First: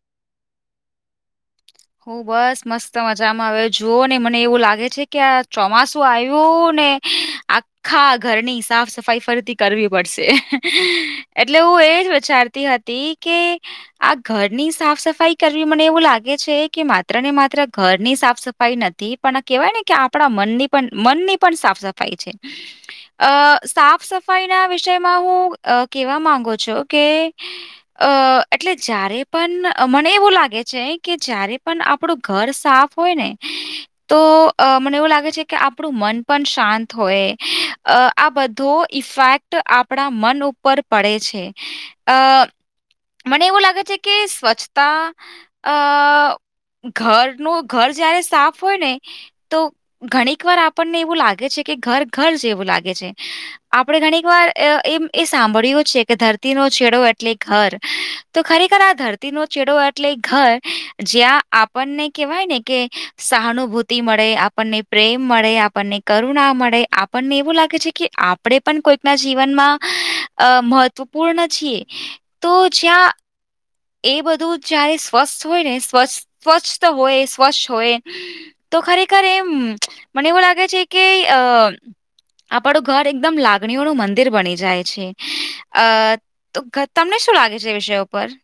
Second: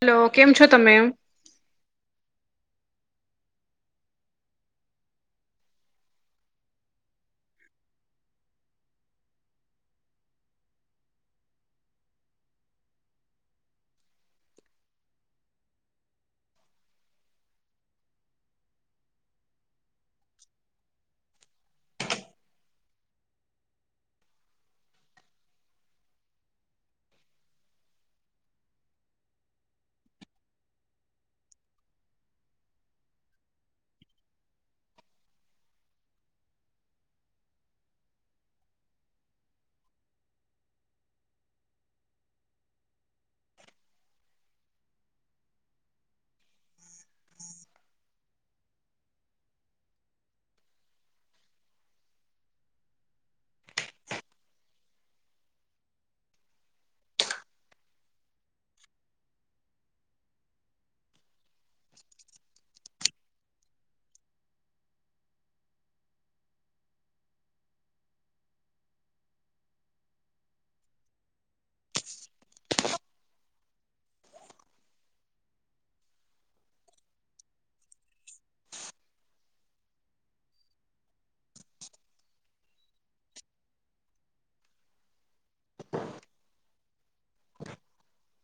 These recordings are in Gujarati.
હેલો કેમ છો તમે? [inaudible] બસ મસ્ત મજામાં આવ જુઓ ને મને એવું લાગે છે કે આ ચોમાસું આવ્યું ને આ- આખા ઘરની સાફ સફાઈ ફરીથી કરવી પડશે એટલે હું એજ વિચાર- હતી કે આ ઘરની સાફ સફાઈ કરવી મને એવું લાગે- કે માત્ર ને માત્ર ઘરની સાફ સફાઈ નથી પણ કહેવાય ને કે આપણા મનની- પણ મનની પણ સાફ સફાઈ છે. અ સાફ સફાઈ ના વિષયમાં હું કેવા માંગુ છું કે- અ એટલે જ્યારે પણ મને એવું લાગે છે. કે જયારે પણ આપડું ઘર સાફ હોય ને- તો મને એવું લાગે છે કે આપણું મન પણ શાંત હોય આ બધો ઇફેક્ટ- આપણા મન ઉપર પડે છે અ- મને એવું લાગે છે કે સ્વચ્છતા- અ ઘરનું ઘર જયારે સાફ હોય ને- તો ઘણીક વાર આપણને એવું લાગે છે કે ઘર ઘર જેવું લાગે છે. આપણે ઘણીક વાર એમ એ સાંભળ્યું છે કે ધરતીનો છેડો એટલે ઘર- તો ખરેખર આ ધરતી નો છેડો એટલે ઘર જ્યાં આપણને કેહેવાય ને કે- સહાનુભૂતિ મળે આપણને પ્રેમ મળે આપણને કરુણા મળે આપણને એવું લાગે છે કે- આપણે પણ કોઈકના જીવનમાં અ મહત્વપૂર્ણ છીએ તો જ્યાં- એ બધું જારે સ્વસ્થ હોય ને સ્વ સ્વચ્છ હોય સ્વચ્છ હોય- તો ખરેખર એમ મને એવું લાગે છે કે અ- આપણું ઘર એકદમ લાગણીઓનું મંદિર બની જાય છે અ- તો તમને શું લાગે છે એ વિષયો પર-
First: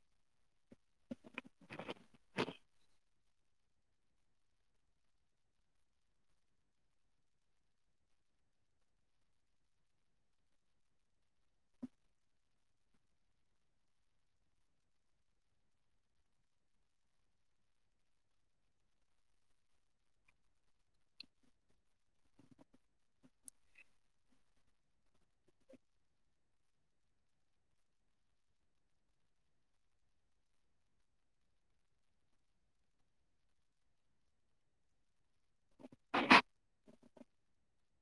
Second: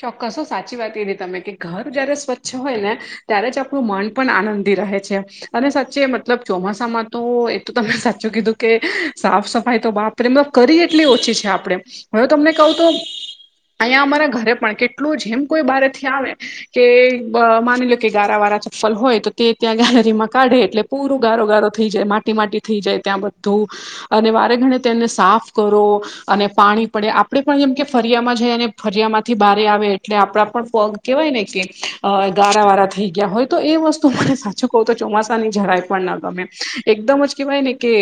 ચોક્કસો સાચી વાત એ ર તમે કે ઘર જયારે સ્વચ્છ હોય ને- ત્યારે જ આપણું મન પણ આનંદી રહે છે. અને સાચે મતલબ ચોમાસામાં તો એ તો તને સાચું કીધું કે સાફ સફાઈ તો બાપ- પ્રેમ કરી એટલી ઓછી છે આપણે હવે તમને કહું તો અહીંયા અમારા ઘરે- પણ કેટલું જ એમ કોઈ બાર થી આવે- કે માની લો કે ગારા વારા ચપ્પલ હોય તો તે ત્યાં ગેલેરીમાં કાઢે એટલે- પૂરું ગારો ગારો થઈ જાય માટી માટી થઈ જાય ત્યાં બધું- અને વારે ગણે તેને સાફ કરો- અને પાણી પડે આપણે પણ જેમ કે ફરિયામાં જઈ અને ફરિયામાં- થી બારે આવે એટલે આપણા પણ પગ કેહેવાય ને કે ગાારા વાળા થઈ ગયા હોય તો એ વસ્તુ [unintelligible] છો કહો તો ચોમાસાની જરાય પણ ના ગમે એકદમ જ કેહેવાય ને કે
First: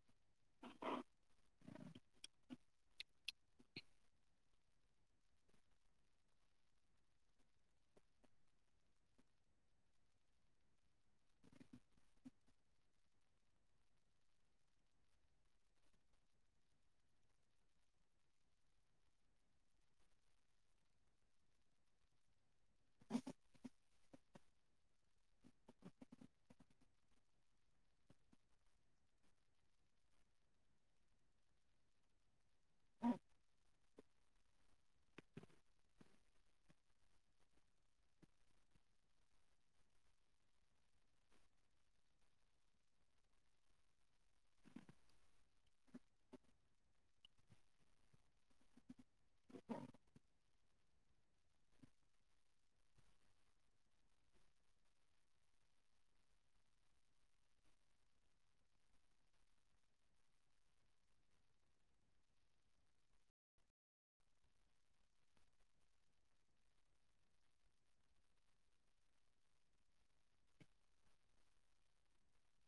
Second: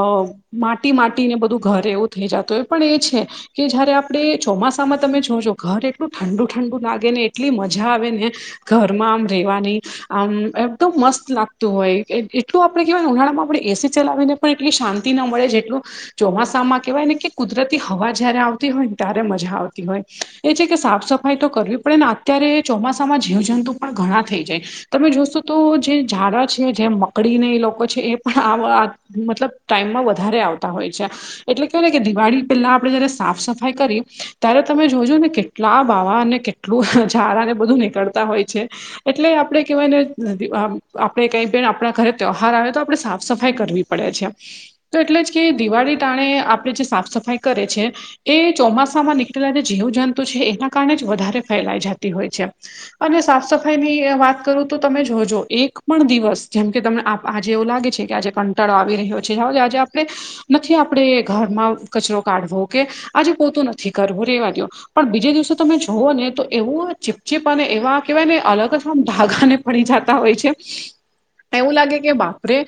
આ માટી માટીને બધું ઘરે એવું થઈ જતું હોય પણ એ છે કે જયારે આપણે ચોમાસામાં તમે જોજો ઘર એટલું ઠંડુ ઠંડુ લાગે ને એટલી મજા આવે ને ઘરમાં આમ રેવાની આમ એકદમ મસ્ત લાગતું હોય એટલું આપડે કેવાય ઉનાળા માં આપણે એસી ચલાવીને પણ એટલી શાંતિ ન મળે જેટલું ચોમાસામાં કેવાય ને કે કુદરતી હવા જયારે આવતી હોય ને ત્યારે મજા આવતી હોય. એ છે કે સાફ સફાઈ તો કરવી પડે ને અત્યારે ચોમાસામાં જીવજંતુ પણ ઘણા થઈ જાય. તમે જોશો તો જે ઝાડા છે જે મકડીને એ લોકો છે એ પણ આ મતલબ ટાઈમમાં વધારે આવતા હોય છે એટલે કેવાય કે દિવાળી પેલા આપડે જયારે સાફ સફાઈ કરી ત્યારે તમે જોજો ને કેટલા બાવા અને કેટલું ઝારાને બધું નીકળતા હોય છે. એટલે આપડે કેહેવાય ને આપડે કઈ બેન આપણા ઘરે ત્યહાર આવે તો આપડે સાફ સફાઈ કરવી પડે છે. તો એટલે જ કે દિવાળી ટાણે આપે જે સાફ સફાઈ કરે છે એ ચોમાસામાં ની એટલા જે જીવજંતુ છે એના કારણે જ વધારે ફેલાય જતી હોય છે. અને સાફ સફાઈ ની વાત કરું તો તમે જોજો એક પણ દિવસ જેમ કે તમે આજે એવું લાગે છે કે આજે કંટળો આવી રહ્યો છે જાઓ આજે આપણે નથી આપણેે ઘરમાં કચરો કાઢવો કે આજે પોતું નથી કરવું રેવા દઓ. પણ બીજે દિવસે તમે જુઓ ને તો એવું ચીપચીપ અને એવા કેવાય ને અલગ આમ ધાગાને પડી જતા હોય છે ને એવું લાગે કે બાપરે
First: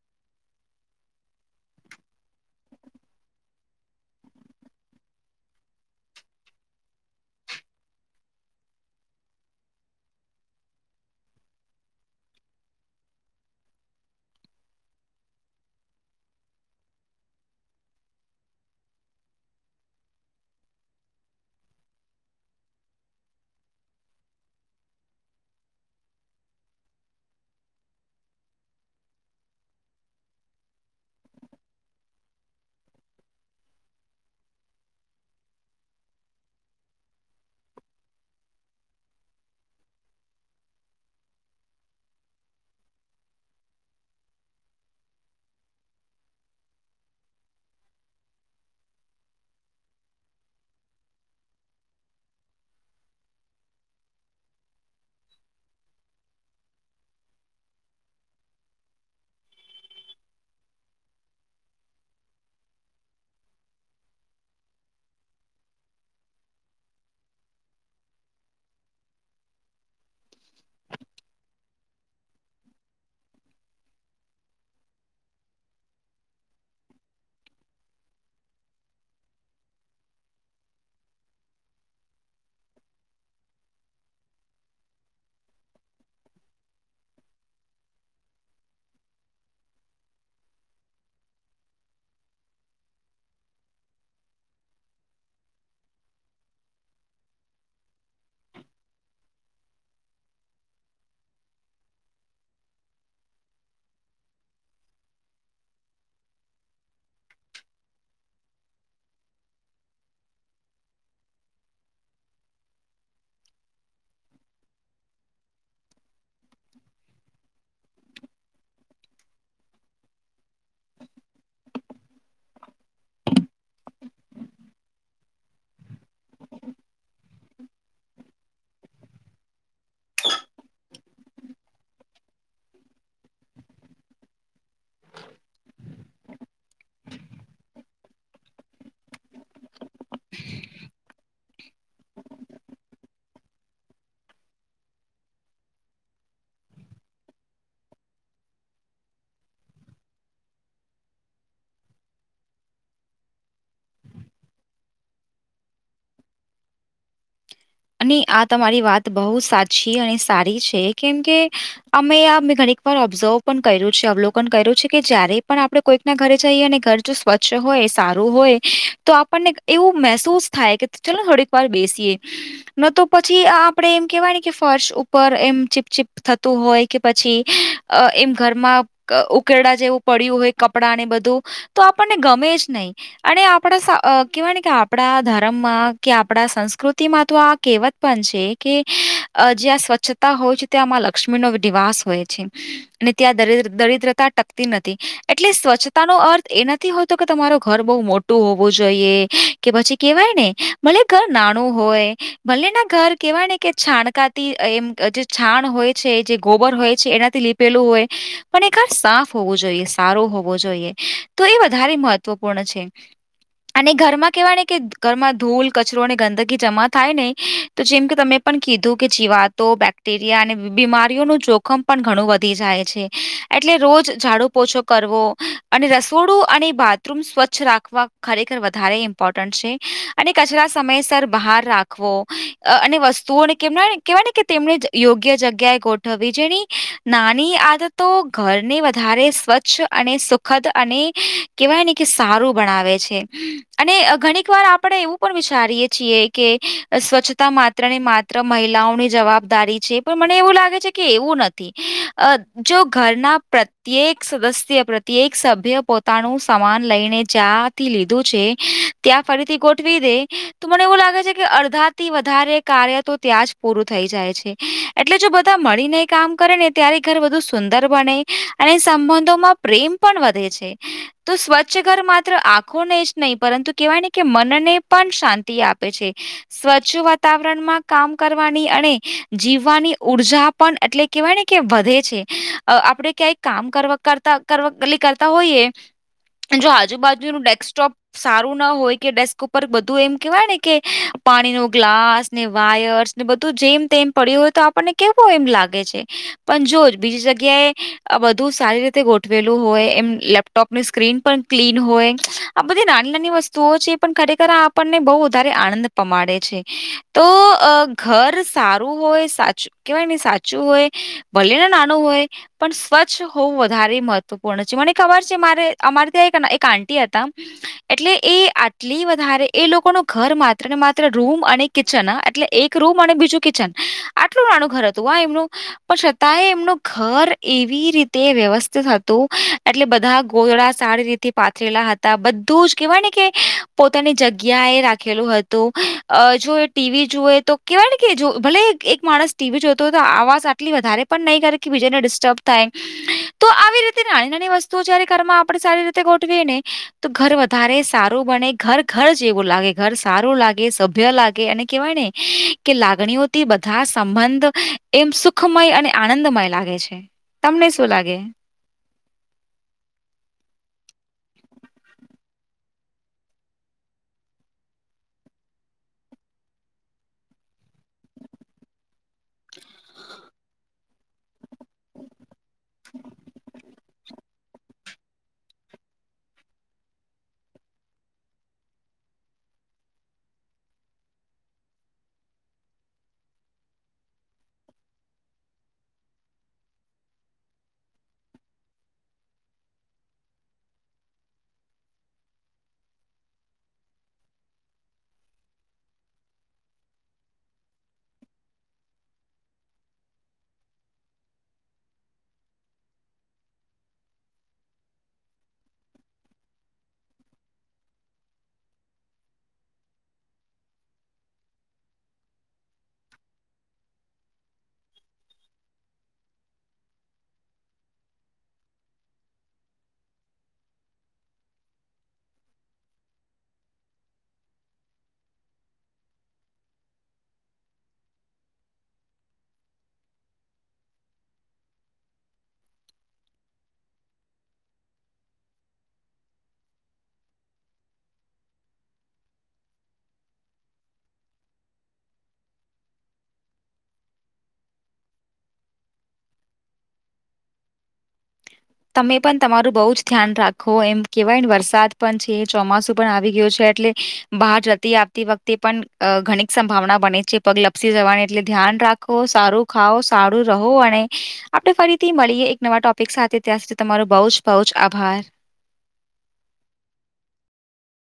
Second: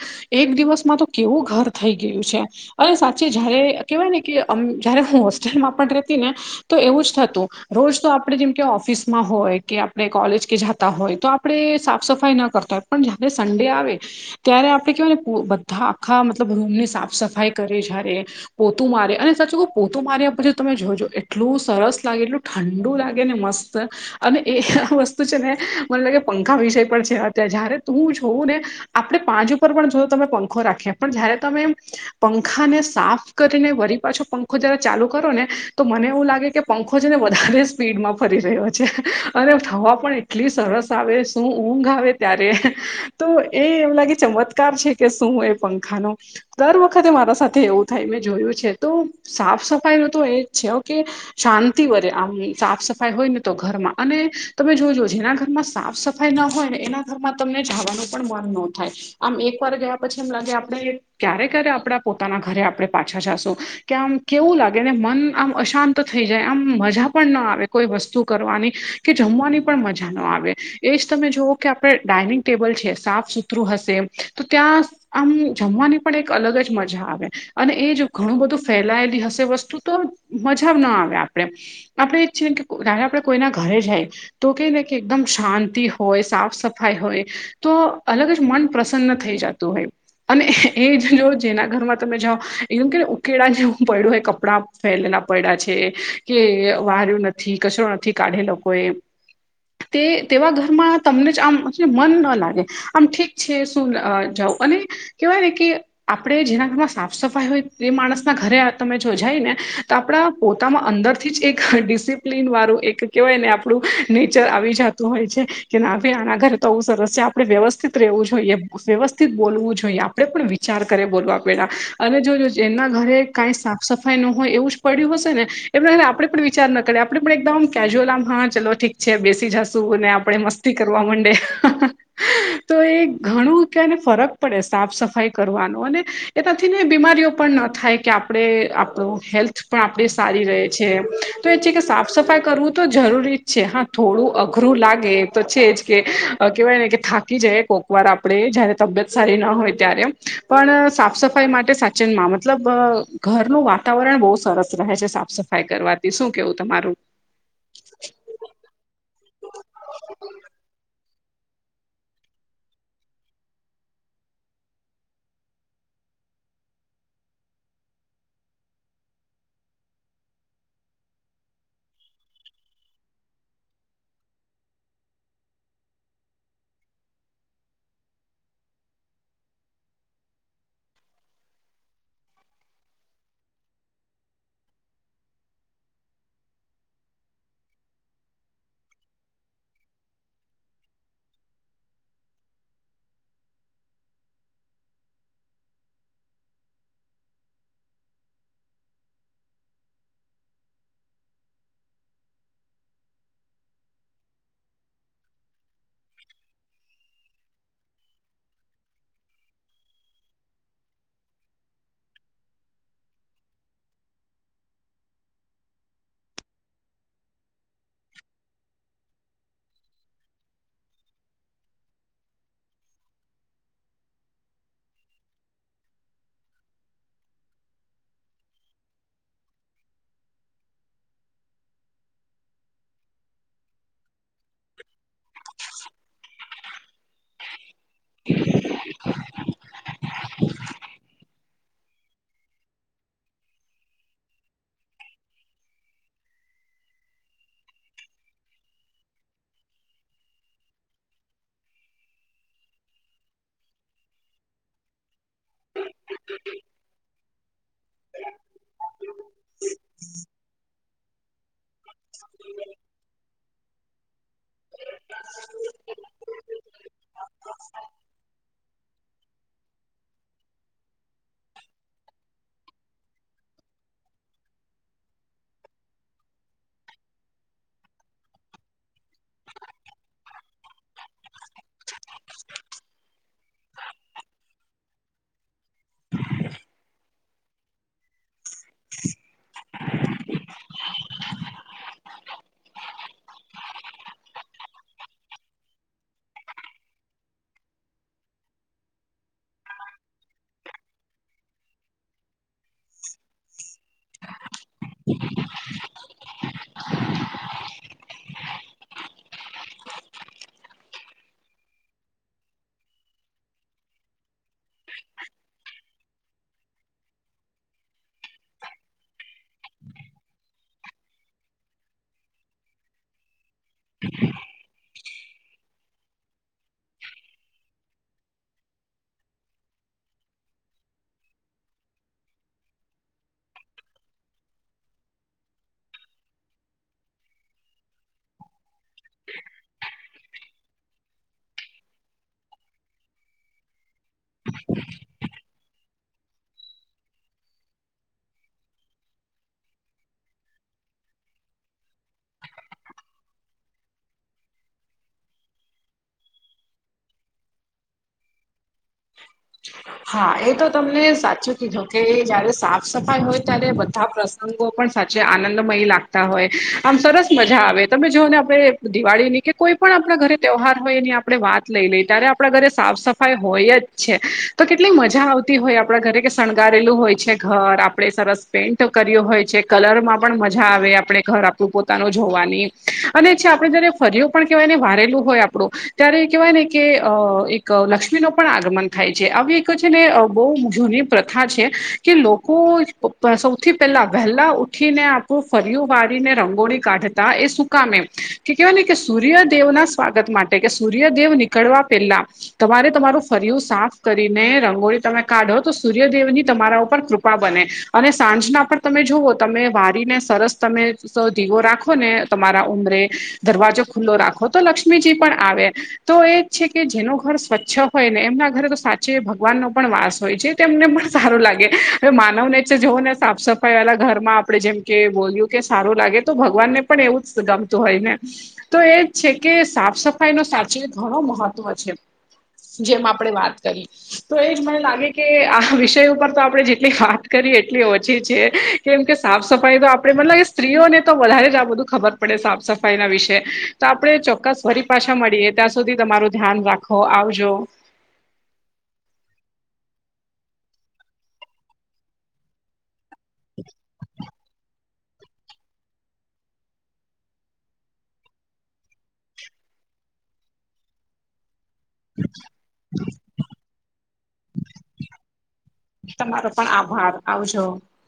એક દિવસમાં તો કેવું ઘર થઈ ગયું છે. અવે સાચી જયારે કેવાય ને કેમ આમ જયારે હું હોસ્ટેલમાં પણ રતી ને તો એવું જ થું તું રોજ તો આપણે જેમ કે ઓફિસમાં હોય કે આપણે કોલેજ કે જતા હોય તો આપણે સાફ સફાઈ ના કરતા હોય પણ જય્યારે સન્ડે આવે ત્યારે આપડણે કેવાય ને બધા આખા મતલબ રૂમની સાફ સફાઈ કરી જ્યારે પોતું મારે અને સાચું કહું પોતું માર્યા પછી તમે જોજો એટલું સરસ લાગે એટલું ઠંડુ લાગે ને મસ્ત અને એ આ વસ્તુ છે ને મને લાગે પંખા વિષય પણ છે અત જયારે તું જોઉં ને આપણેે પાંચ ઉપર પણ જો તમે પંખો રાખીએ પણ જયારે તમે પંખાને સાફ કરીને વરી પાછો પંખો જરા ચાલુ કરો ને તો મને એવું લાગે કે પંખો છે ને વધારે સ્પીડમાં ફરી રહ્યો છે અને હવા પણ એટલી સરસ આવે શું ઊંઘ આવે ત્યારે તો એ એમ લાગે ચમત્કાર છે કે શું એ પંખાન. દર વખતે મારા સાથે એવું થાય મેં જોયું છે તો સાફ સફાઈ ન તો એજ છે કે શાંતિ વરેે આમ સાફ સફાઈ હોય ને તો ઘરમાં અને તમે જોજો જેના ઘરમાં સાફ સફા સફાઈ ના હોય ને એના ઘરમાં તમને જવાનું પણ મન ન થાય આમ એક વાર ગયા પછી એમ લાગે આપણે ક્યારે ક્યારે આપડા પોતાના ઘરે આપણે પાછા જાશું કે આમ કેવું લાગે ને મન આમ અશાંત તો થઈ જાય આમ મજા પણ ના આવે કોઈ વસ્તુ કરવાની કે જમવાની પણ મજા ના આવે. એ જ તમે જોવ કે આપણે ડાઇનિંગ ટેબલ છે સાફ સુથરું હશે તો ત્યાં આમ જમવાની પણ એક અલગ જ મજા આવે અને એ જો ઘણું બધું ફેલાયેલી હશે વસ્તુ તો મજા ના આવે આપડે આપડે એ જ છીએ કે તારે આપણેે કોઈના ઘરે જાય તો કે ને કે એકદમ શાંતિ હોય સાફ સફાઈ હોય. તો અલગ જ મન પ્રસન્ન થઈ જતું હોય. અને એ જ જો જેના ઘરમાં તમે જાઓ એમ કેને ઉકેળા જેવું પડ્યું એ કપડાં ફાયલેલા પડ્યા છે કે વાર્યું નથી કશરો નથી કાઢે લોકો એ તે તેવા ઘરમાં તમને જ આમ મન ન લાગે આમ ઠીક છે. [unintelligible] જાવ અને કેવાય ને કે આપણે જેના ઘરમાં સાફ સફાઈ હોય તે માણસના ઘરે તમે જો જાય ને તો આપણા પોતામાં અંદરથી જ એક ડિસિપ્લિન વાળું એક કહેવાય ને આપણું નેચર આવી જત હોય છે કે ભ આના ઘરે તો સરસ છે આપણે વ્યવસ્થિત રહેવું જોઈએ વ્યવસ્થિત બોલવું જોઈએ આપણે પણ વિચાર કરી બોલવા પેલા અને જોજ એના ઘરે કાંઈ સાફ સફાઈ ન હોય એવું જ પડ્યું હશે ને એમ આપણેે પણ વિચાર ન કરીએ આપણે પણ એકદમ કેજ્યુઅલ આમ હા ચલો ઠીક છે બેસી જાસુ ને આપડે મસ્તી કરવા માંડે તો એ ઘણું કને ફરક પડે સાફ સફાઈ કરવાનો અને એનાથી ને બીમારીઓ પણ ન થાય કે આપણે આપણો હેલ્થ પણ આપણે સારી ર છે તો એ છે કે સાફ સફાઈ કરવું તો જરૂરી જ છે હા થોડું અઘરું લાગે તો છે જ કે કહેવાય ને કે થાકી જાય કોકવાર આપણે જયારે તબિયત સારી ના હોય ત્યારે પણ સાફ સફાઈ માટે સાચનમાં મતલબ ઘરનું વાતાવરણ બહુ સરસ રહે છે સાફ સફાઈ કરવાથી શું કેવું તમારું અને આ તમારી વાત બહુ સાચી અને સારી છે કેમ કે અમે આ મેં ઘણીક વાર ઓબ્ઝર્વ પણ કર્યું છે અવલોકન કર્યું છે કે જ્યારેારે પણ આપડ કોઈક ના ઘરે જઈએ અને ઘર જો સ્વચ્છ હોય સારું હોય તો આપણને એવું મહેસૂસ થાય કે ચાલો થડ એક વાર બેસીએ ન તો પછી આપડે એમ કેહેવાયને કે ફર્શ ઉપર એમ ચીપચીપ થતું હોય કે પછી અ એમ ઘરમાં ઉકેરડા જેવું પડ્યું હોય કપડાં ને બધું તો આપણને ગમે જ નહીં અને આપણા કવાય ને કે આપડા ધર્મમાં કે આપડા સંસ્કૃતિમાં તો આ કહેવત પણ છે કે જ્યાં સ્વચ્છતા હોય છે ત્યાંમાં લક્ષ્મી નો નિવાસ હોય છે અનેને ત્યાં દરિદ્રતા ટકતી નથી એટલે સ્વચ્છતા નો અર્થ એ નથી હોય તો કે તમાર ઘર બહ મોટું હોવું જોઈએ કે પછી કેવાય ને મળલે ઘર નાનું હોય ભલ્ને ના ઘર કેહેવાય ને કે છાણકાતી એમ જે છાણ હોય છે જે ગોબર હોય છે એનાથી લ લું હોય પણ એર સાફ હોવું જોઈએ સારું હોવું જોઈએ તો એ વધારે મહ ત્વપૂર્ણ છે અને ઘરમાં કેહેવાય ને કે ઘરમાં ધૂલ કચરો અને ગંદકી જમા થાય ને તો જેમ કે તમે પણ કીધું કે જીવાતો બેક્ટેરિયા અને બીમારીઓનું જોખમ પણ ઘણું વધી જાય છે એટલે રોજ ઝાડુ પોછો કરવો અને રસોડું અને ભાત રૂમ સ્વચ્છ રાખવા ખરેખર વધારે ઇમ્પોર્ટન્ટ છે અને કચરા સમયસર બહાર રાખવો અને વસ્તુઓને કેમ ના હોય ને કેવાય ને કે તેમણે યોગ્ય જગ્યાએ ગોઠવવી જેની નાની આદતો ઘરને વધારે સ્વચ્છ અને સુખ દખત અને કેવાય ને કે સારું બનાવે છે અને ઘણીક વાર આપણે એવું પણ વિચારીયએ છીએ કે સ્વચ્છતા માત્ર ને માત્ર મહિલાઓની જવાબદારી છે પણ મને એવું લાગે છે કે એવું નથી અ જો ઘરના પ્રત્યેક સદસ્ય પ્રત્યેક સભ્ય પોતાનું સમાન લઈને જ થી લીધું છે ત્યાં ફરીથી ગોઠવી દે તો મને એવું લાગે છે કે અધ વધારથી વધારે કાર્ય તો ત્યાં જ પૂરું થઈ જાય છે એટલે જો બધા મળીને કામ કરે ને ત્યારે ઘર બધું સુંદર બને અને સંબંધોમાં પ્રેમ પણ વધે છે તો સ્વચ્છ ઘર માત્ર આખોને જ નહીં પરંતુ કેહેવાય ને કે મનને પણ શાંતિ આપે. સ્વચ્છ વાતાવરણમાં કામ કરવાની અને જીવવાની ઉર્જા. પણ એટલે કેહેવાય ને કે વધે છે આપડે ક્યાંય કામ કરતા હોઈએ જો આજુબાજુનું ડેસ્કટોપ. સારું ના હોય કે ડેસ્ક ઉપર બધું એમ કેવાય ને કે પાણી ન ગ્લાસ ને વાયર્સ ને બધું જેમ તેમમ પડ્યું હોય તો આપણને કેવું એમ લાગે છે. પણ જો જ બીજી જગ્યાએ બધુ સારી રીતે ગોઠવેલું હોય એમ લેપ. ટોપની સ્ક્રીન પણ ક્લીન હોય આ બધી નાની નાની વસ્તુઓ છે પણ ખરેખર આપને બહુ વધારે આનંદ. પમાડે છે તો ઘર સારું હોય સાચું કેવાય ને સાચું હોય. ભલે ના નાનું હોય. પણ સ્વચ્છ હોવું વધારે મહત્વપૂર્ણ છે મને ખબર છે મારે અમારે ત્યાં એક એક આંટી હતા એટલે એ આટલી વધારે એ લોકો ન ઘર મા તને માત્ર રૂમ અને કિચન એટલે એક રૂમ અને બીજું કિચન. [inaudible] કેટલું નાનું ઘર હતું હો એમનું. પણ છતાંય એમનું ઘર એવી રીતે વ્યવસ્થિત હતું એટલે બધા. ગોદળા સારી રીતે પાથરેલા હતા બધું જ કહેવાય ને કે પોતાની જગ્યા એ રાખેલું હતું. તો જો ટીવી જોુએ તો કેવાય ને કે ભલે. એક માણસ ટીવી જોતો હતો આવાજ વધ પણ નહી કર બીજાને ડિસ્ટર્બ થાય તો આવી રી નાની નાની વસ્તુઓ જયારે ઘરમાં આપણે સારી. ગોઠવી ને તો ઘર વધારે સારું બને ઘર ઘર જેવું લાગે ઘર. સારું લાગે સભ્ય લાગે અને કેવાય ને કે લાગણીઓથી બધા સંબંધ. એમ સુખમય અને આનંદમય લાગે છે તમને શું લાગે છે? [inaudible] હા એ તો તમને સાચું કીધું કે જયારે સાફ સફાઈ હોય ત્યારે બધા પ્ર અંગો પણ સાચે આનંદમય લાગતા હોય આમ સરસ મજા આવે તમે જોઓ ને આપણે. દિવાળી ની કે કોઈ પણ આપણા ઘરે તહેવાર હોય એની આપણે વાત. લઈ લઈ ત્યારે આપણા ઘરે સાફ સફાઈ હોય જ. તો કેટલી મજા આવતી હોય આપણા ઘરે કે શણગારેલું હોય છે ઘર આપડે સરસ. પેઇન્ટ કર્યો હોય છે કલર માં પણ મજા આવે આપણે ઘર આપું પોતાનું જોવાની. અને છે આપડણે જયારે ફરયો પણ કેહેવાય ને વારેલું હોય આપણું ત્યારે કેહેવાય ને કે અ લક્ષ્મી નો પણ. ગમન થાય છે આવી એક છે ને બહુ જૂની પ્રથા છે કે લોકો સૌથી પહેલા વહેલા ઉઠીને આપણું ફરિય વારીને રંગોળી કાઢતા એ સુકામે. કે કેહેવાય ને કે સૂર્યદેવ ના સ્વાગત માટે કે સૂર્યદેવ નીકળવા પહેલા તમારે તમારું. ફરું સાફ કરીને રંગોળી તમે કાઢો તો સૂર્યદેવ ની તમારા ઉપર કૃપા બને. અને સાંજના પર તમે જુવઓ તમે વારીને સરસ તમે ધીવો રાખો ને તમારા ઉમરે. દરવાજો ખુલ્લો રાખો તો લક્ષ્મીજી પણ આવે તો એ જ છે કે જેનું ઘર સ્વચ્છ હોય ને એમના ઘરે તો સાચી ભગવાન ન પણ વાસ હોય છે તેમ એમને પણ સારો લાગે. હ માનવ નેચર જવો ને સાફ સફાઈ વાલા ઘરમાં આપણે જેમ કે બોલ્યું કે સારું લાગે તો ભગવાન ને પણ એવું જ ગમતું હોય ને. તો એજ છે કે સાફ સફાઈ નો સાચું ઘણો મહત્વ છે. જેમાં આપણે વાત કરી તો એજ મને લાગે કે આ વિષય ઉપર તો આપડણે જેટલી વાત કરીએ એટલી ઓછી છે. કેમ કે સાફ સફાઈ તો આપણેે મતલબ કે સ્ત્રીઓને તો વધારે જ આ બધું ખબર પડે સાફ સફાઈ ના વિશે. તો આપડણે ચોક્કસ ફરી પાછા મળીએ ત્યાં સુધી તમારું ધ્યાન રાખો આવજો. તમે પણ તમારું બહુ જ ધ્યાન રાખો એમ કેવાય વરસાદ પણ છે એ ચોમાસું પણ આવી ગયું છે એટલે. બહાર જતી આવતી વખતે પણ ઘણીક સંભાવના બને છે પગ લપસી જવાની એટલે ધ્યાન રાખ વુ સારું ખાાવ સારું રહો અને આપણે ફરી થી મળીએ એક નવા ટોપિક સાથે ત્યાં સુધી તમારો બહુ જ બહુ જ આભાર તમારો પણ આભાર આવજો.